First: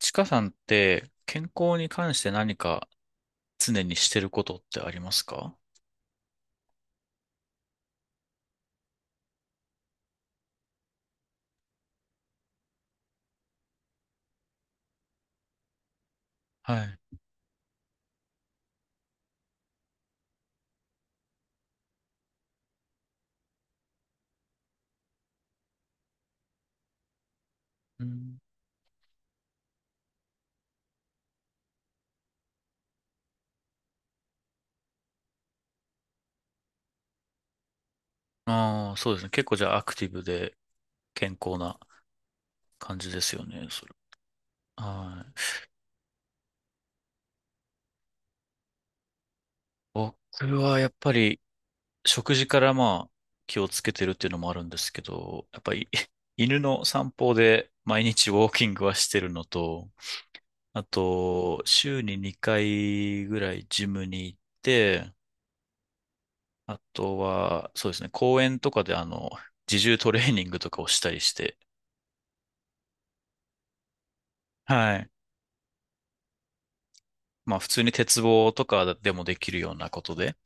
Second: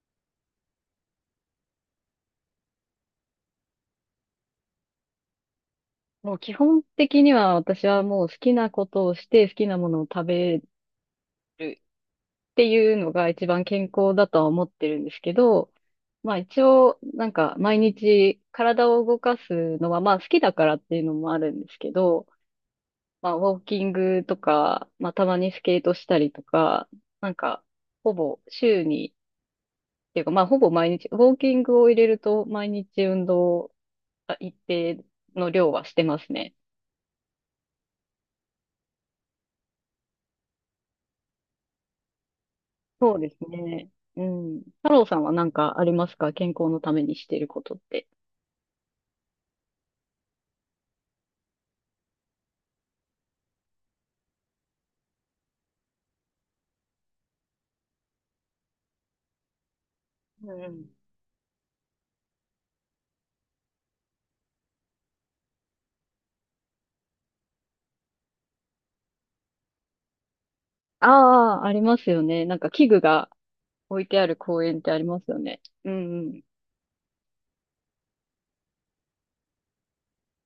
ちかさんって健康に関して何か常にしてることってありますか？もう基本的には私はもう好きなことをして好きなものを食べるっていうのが一番健康だとは思ってるんですけど、まあ一は応い。なんか毎日体を動かすのはまあ好きだからっていうのもあるんですけど、まあウォーキングとか、まあたまにスケートしたりとか、なんかうほん、ぼ週に、っていうかまあほぼ毎日、ウォーキングを入れると毎日運動一定の量はしてますね。ああ、そうですね。結構じゃあアクティブで健康な感じそうでですすよね、そね。れ。うん。太郎さんはは何い。かありますか、健康のためにしていることって。僕はやっぱり食事からまあ気をつけてるっていうのもあるんですけど、やっぱり 犬の散歩で毎日ウォーキングはしてるのと、うんうあん。と週に2回ぐらいジムに行って、あとは、そうですね、公園とかで自重トレーニングとかをしたりして、ああ、ありますよね。なんか器具が置いてある公園ってはありい。ますよね。うんうん。まあ普通に鉄棒とかでもできるようなことで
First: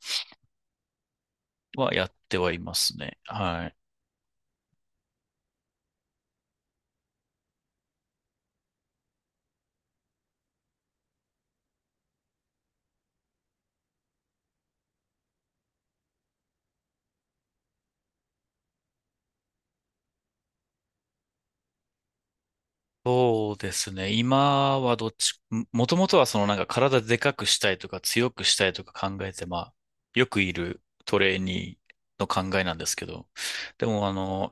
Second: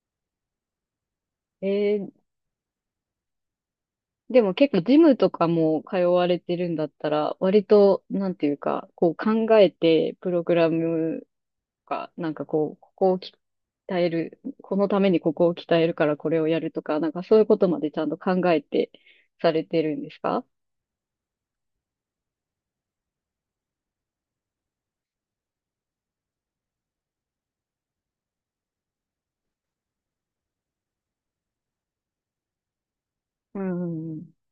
えはやー、ってはいますね。はい。でも結構ジムとかも通われてるんだったら、割と、なんていうか、こう考えて、プログラムとか、なんかこう、ここを鍛える、このためにここを鍛えるからこれをやるとか、なんかそういうことまでちゃんと考えてされてるんですか？そうですね。今はどっち、ももともとはそのなんか体でかくしたいとか強くしたいとか考えて、まあ、よくいるトレーニーの考えなんですけど、うんうでもんうん。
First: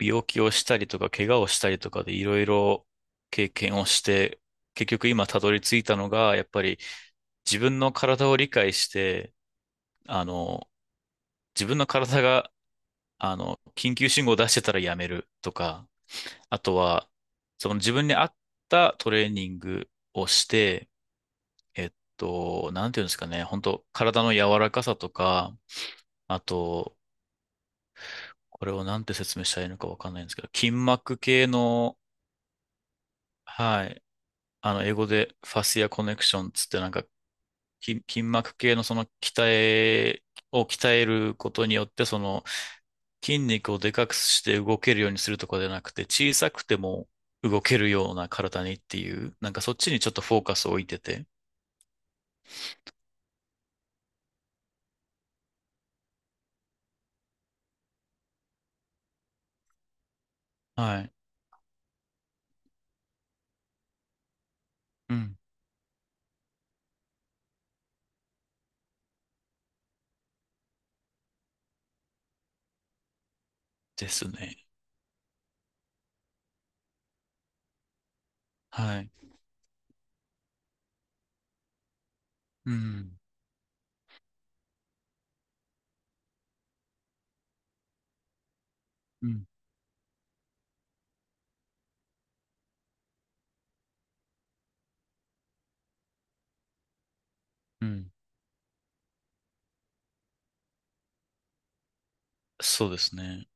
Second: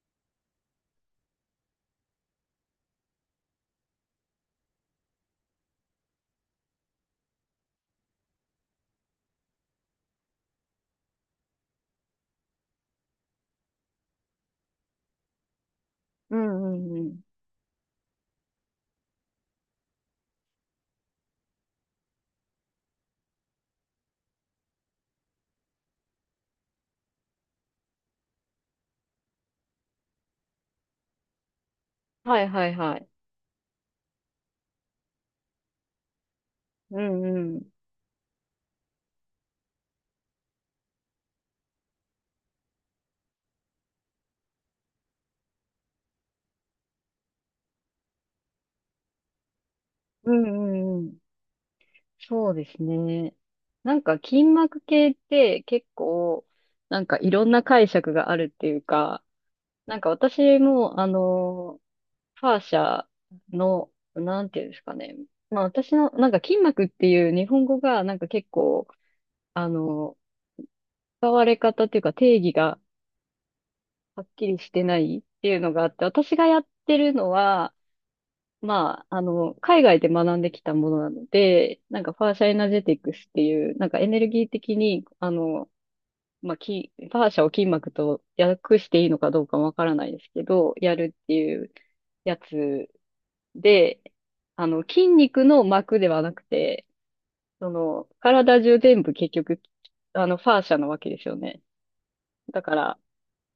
病気をしたりとか怪我をしたりとかでいろいろ経験をして、結局今たどり着いたのが、やっぱり自分の体を理解して、あの、自分の体が、緊急信号を出してたらやめるとか、うあんとうんうは、ん。その自分に合ったトレーニングをして、なんていうんですかね、本当体の柔らかさとか、あと、これをなんて説明したらいいのかわかんないんですけど、筋膜系の、はいはいはい。はい、英語でファシアコネクションつってなんうか、んうん。筋膜系のそのを鍛えることによって、その筋肉をでかくして動けるようにするとかじゃなくて、小さくても動けるような体にっていう、なんかそっちにちょっとうフォーんうカスを置いんてうん。て、そうですね。なんか筋膜系って結構、なんかいろんな解釈があるっていうか、なんか私も、はあい。の、ファーシャの、なんていうんですかうね。ん。まあ私の、なんか筋膜っていう日本語がなんか結構、あの、使われ方っていうか定義がではっすきりね。してないっていうのがあって、私がやってるのは、はまい。あ、あの、海外で学んできたものなので、なんかファーシャエナうジェティクん。スっていう、なんかエネルギー的に、あの、まあ、ファーシャを筋膜と訳していいのうかどうん。かわからないですけど、やるっていうやつで、あの、筋肉の膜ではなくて、そうの、ん。体中全部結局、あの、ファーシャなわけですよね。だかそうら、ですね。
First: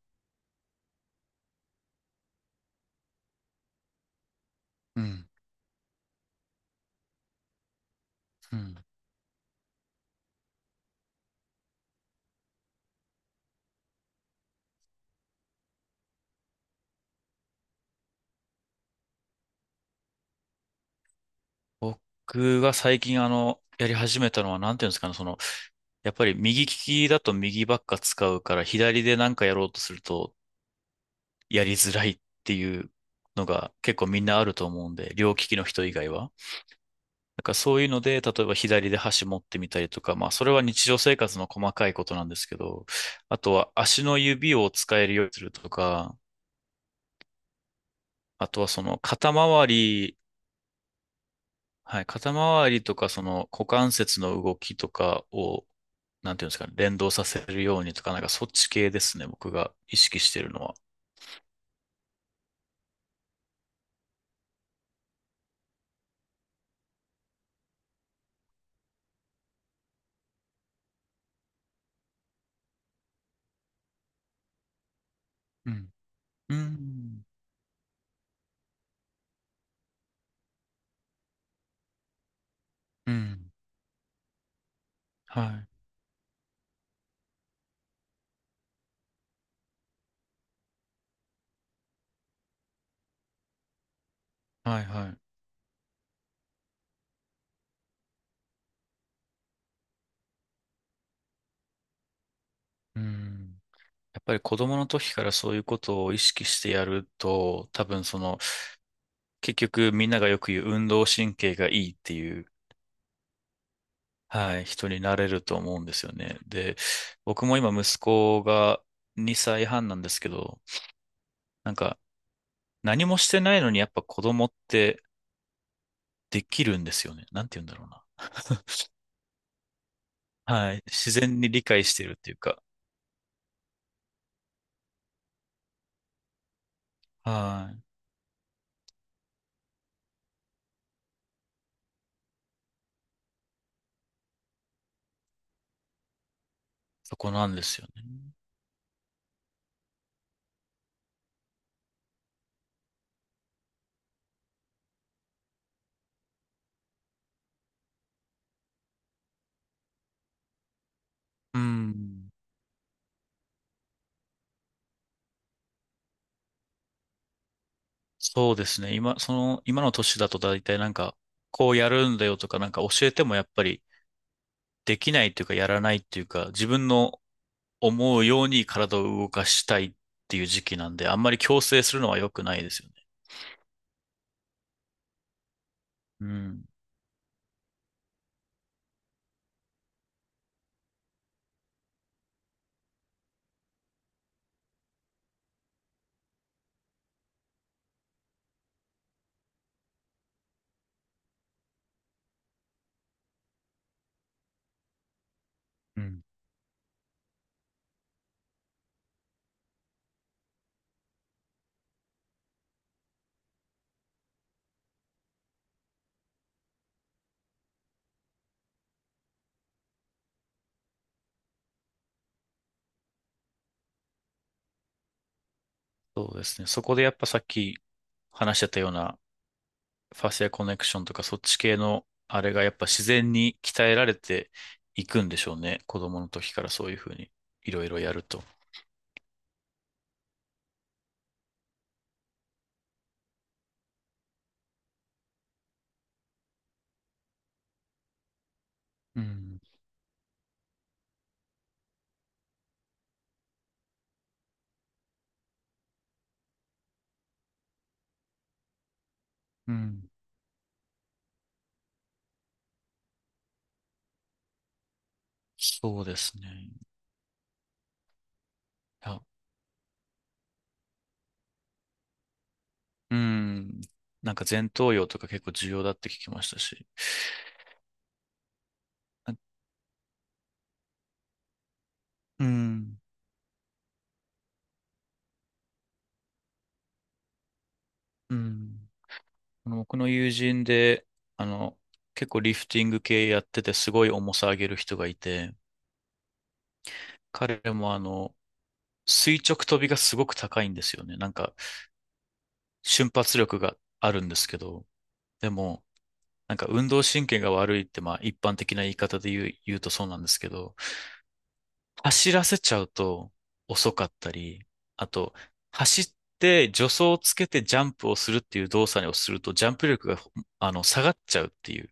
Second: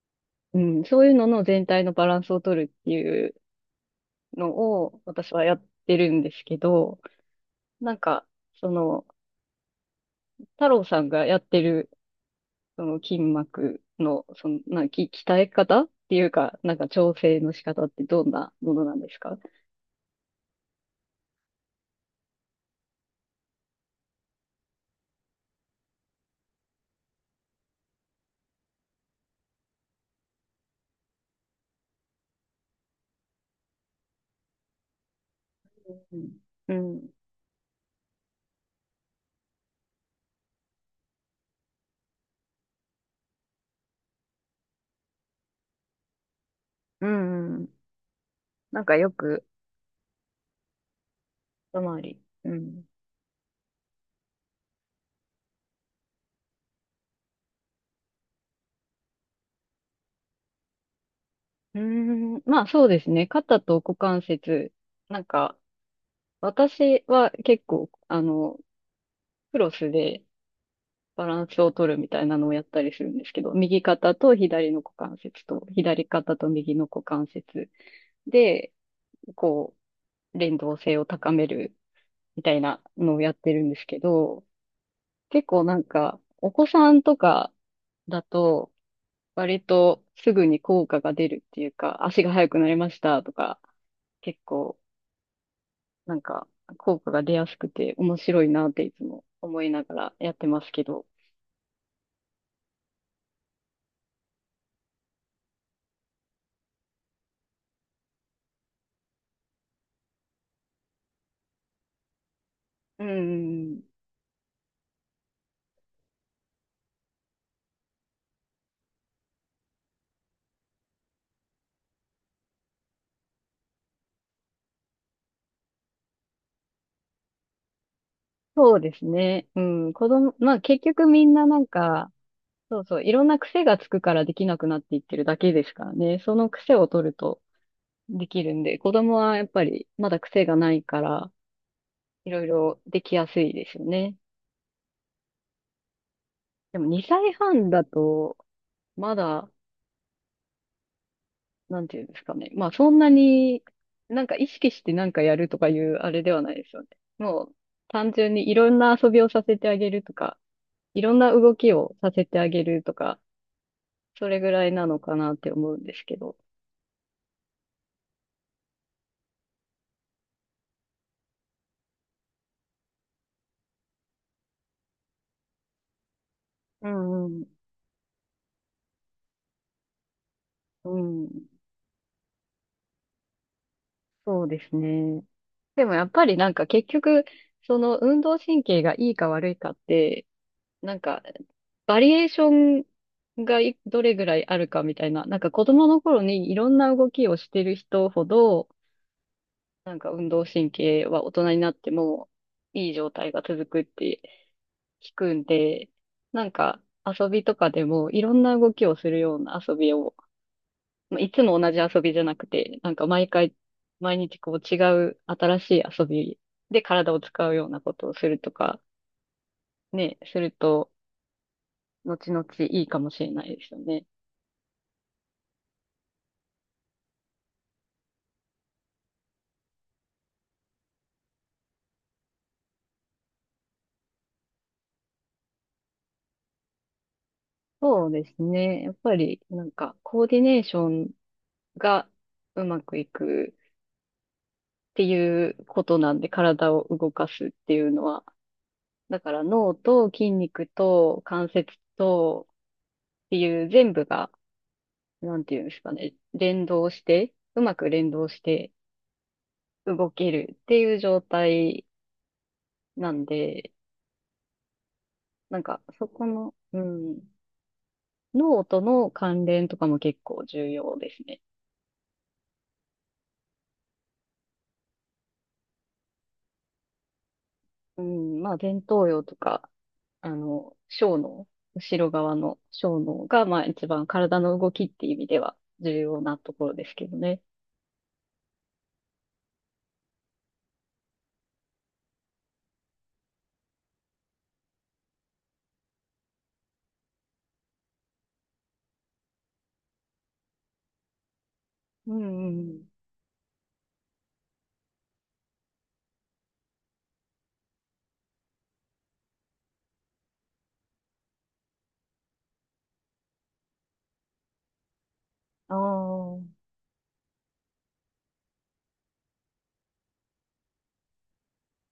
うん、そういうのの全体のバランスを取るっていうのを、うん。私はやってるんですけど、なんか、うそん。の、太郎さんがやってる、その筋膜の、その、鍛え方っていうか、なんか調整の仕方ってどんなものなんですか？僕が最近やり始めたのは、なんていうんですかね、その、やっぱり右利きだと右ばっか使うから、左でなんかやろうとするとやりづらいっていうのが結構みんなあると思うんで、両利きの人以外うん。は。うん。だからそういうので、例えば左で箸持ってみたりとか、まあそれは日常生活の細かいことなんですけど、あとは足の指を使えるようにするとか、うんうん。あとはなそんかのよ肩く、周り、一は回い、り。肩う周りん。とかその股関節の動きとかを、なんていうんですかね、連動させるようにとか、なんかそっち系ですね、僕が意識してるのは。うーん。まあそうですね。肩と股関節。なんか、私は結構、あの、クロスでバランスを取るみたいなのをやったりするんですけど、右肩と左の股関節と、うん。左肩とう右の股ん。関節で、こう、連動性を高めるみたいなうのをやっん。てるんですけど、は結構い。なんか、お子さんとかだと、割とすぐに効果が出るっていうか、足が速くなりましたとか、結構はい、はい。なんか効果が出やすくて面白いなっていつも思いながらやってますけど。うん。やっぱり子供の時からそういうことを意識してやると、多分その、結局みんながよく言う運動神経がいいっていう、うん、はい、人になれると思うんですよね。で、僕も今息子が2歳半なんですけど、なんか、何もしてないのにやっぱ子供ってできるんですよね。なんて言うんだろうな。そう ですね。うん、子供、まあは結い。局自みん然なにな理ん解してか、るっていうか。そうそう、いろんな癖がつくからできなくなっていってるだけですからね。その癖を取ると、はい。できるんで、子供はやっぱりまだ癖がないから、いろいろできやすいですよね。でもそ2こな歳んで半すだよね。と、まだ、なんていうんですかね。まあそんなに、なんか意識してなんかやるとかいうあれではないですよね。もう単純にいろんな遊びをさせてあげるとか、いろんな動うきをさせん。てあげるとか、それぐらいなのかなって思うんですけど。そうですね。今、その、今の年だと大体なんか、こうやるんだよとかなんか教えてもやっぱりできないっていうかやらないっていうか、自分うのんうん、思うように体を動かしたいっていう時期うなんで、あんん、まり強制するのは良くないですよね。そうですね。でもやっうぱりなんん。か結局、その運動神経がいいか悪いかって、なんかバリエーションがいどれぐらいあるかみたいな、なんか子供の頃にいろんな動きをしてる人ほど、なんか運動神経は大人になってもいい状態が続くって聞くんで、うん。なんか遊びとかでもいろんな動きをするような遊びをいつも同じ遊びじゃなくて、なんか毎回、毎日こう違う新しい遊びで体を使うようなことをするとか、ね、すると、後々いいかもしれないですよね。そうですね。そこでやっぱさっき話してたような、ファシアコネクションとかそっち系のあれがやっぱ自然に鍛えられていくんでしょうね。子供の時からそういうふうにいろいろそうやるですと。ね。やっぱり、なんか、コーディネーションがうまくいくっていうことなんで、体を動かすっていうのは、だうからん。脳と筋肉と関節とっていう全部が、なんていうんですかね、連動して、うまく連動して、うん。動けるっていう状態なんで、なんかそうそでこすね。の、うん、脳とのあ、関連とかも結構重要ですね。うん。なんか前頭葉とか結構重要だって聞きましたし。うん、まあ前頭葉とあか、あの、小脳、後ろ側うのん。小脳が、まあ一番体の動きっていう意味では重要なところですけどね。うん。僕の友人で、あの、結構リフティング系やっててすごい重さ上げる人がいて、彼も垂直跳びがすごく高いんですよね。なんか、うんうん瞬発力があるんですけど、でも、なんか運動神経が悪いって、まあ一般的な言い方で言うとそうなんですけど、走らせちゃうと遅かったり、あと、う走っん。て助走をつけてジャンプをするっていう動作をすると、ジャンプ力が、下がっちゃうっていう、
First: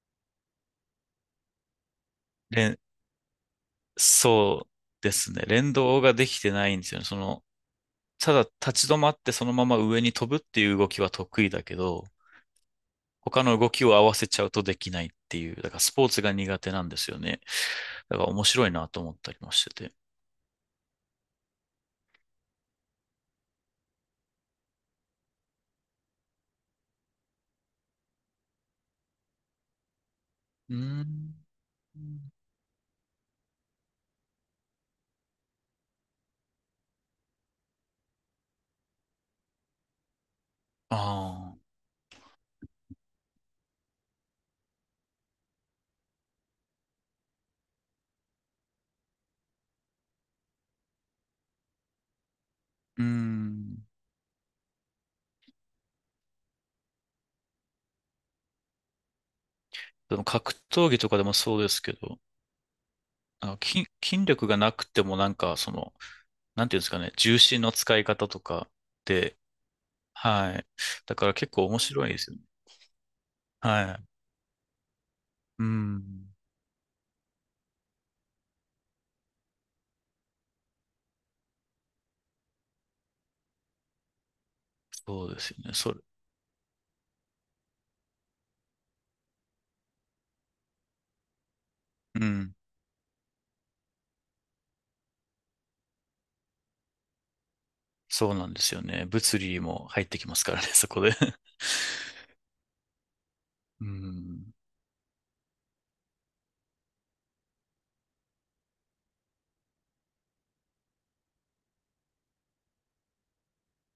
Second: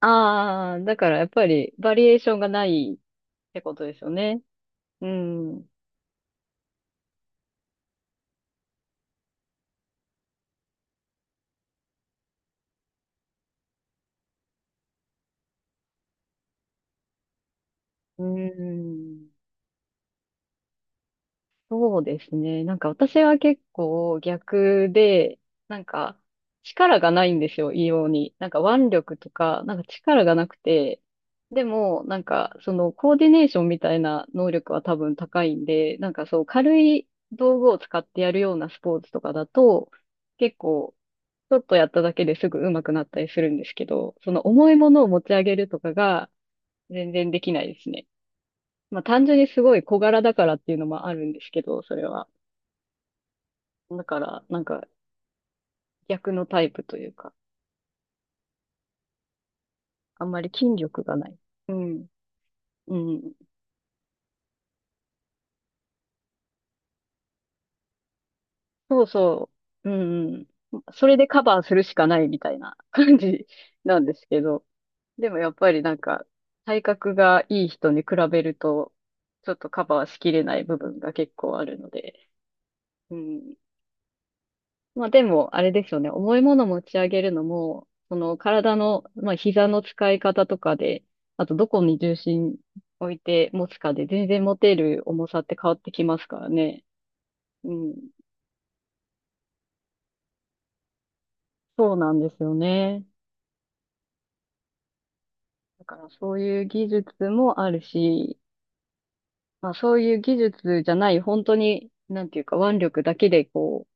ああ。ああ、だからやっぱりバリエーションがな連いってことですよね。そううですね。ん。連動ができてないんですよね。その、ただ立ち止まってそのまま上に飛ぶっていう動きは得意だけど、他の動きを合わせちゃうとできないっていう、だからスポーツが苦手なんですよね。だうから面白いなと思っん。たりもしてて。そうですね。なんか私は結構逆で、なんか力がないんですよ、異様に。なんか腕力とか、なんか力がなくうて、ーん。でもなんかそのコーディネーションみたいな能力は多分高いんで、なんかそう軽い道具を使ってやるようなスポーツとかだと、結構あちょあ、っとやっただけですぐ上手くなったりするんですけど、その重いものを持ち上げるとかが全然できないですね。まあ単純にすごい小柄だからっていうのもあるんですけど、それは。うーん。だから、なんか逆のタイプというか、であもんまり格筋闘技力とがかでなもい。そうでうすけん。ど、うん。筋力がなくてもなんかその、なんていうんですかね、重心の使い方とかそうで、そう。うんはい。うん。そだれでからカ結バー構す面るし白かいでないすよみね。たいな感じはない。んですけど、でもやっうぱりなんか、ん。体格がいい人に比べると、ちょっとカバーしきれない部分が結構あるので、うん。まあでそうですも、よあれね。でそすれ、よね。重いもの持ち上げるのも、その体の、まあ膝の使い方とかで、あとどこに重うん。心置いて持つかで全然持てる重さって変わってきますからね。うん。そうなんですよね。物理も入ってきますからね、そこで。そうなんですよね。うん。だからそういう技術もあるし、まあそういう技術じゃない、本当に、なんていうか腕力だけでこ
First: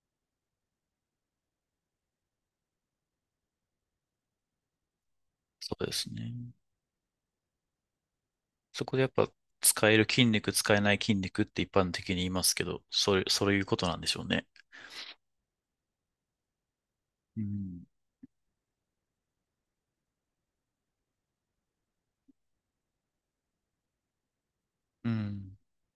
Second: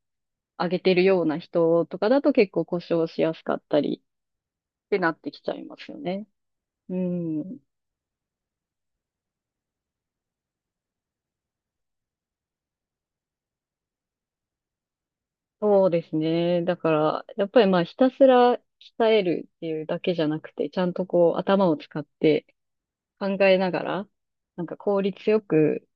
う、上げてるような人とかだと結構故障しやすかったりってなってきちゃいまそうすでよすね。ね。うん。そこでやっぱ使える筋肉、使えない筋肉って一般的に言いますけど、それ、そういうことなんでしょうね。そうですね。だから、うやっぱりまあん。ひたすら鍛えるっていうだけじゃなくて、ちゃんとこう頭を使って考えながら、なんか効う率よん。く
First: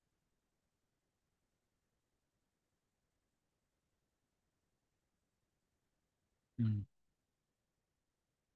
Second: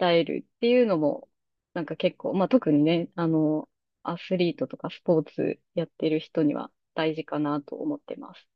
鍛えるっていうのも、なんか結構、まあ特にね、あの、アスリートとかスポーツやってる人にうはん大事かなと思ってます。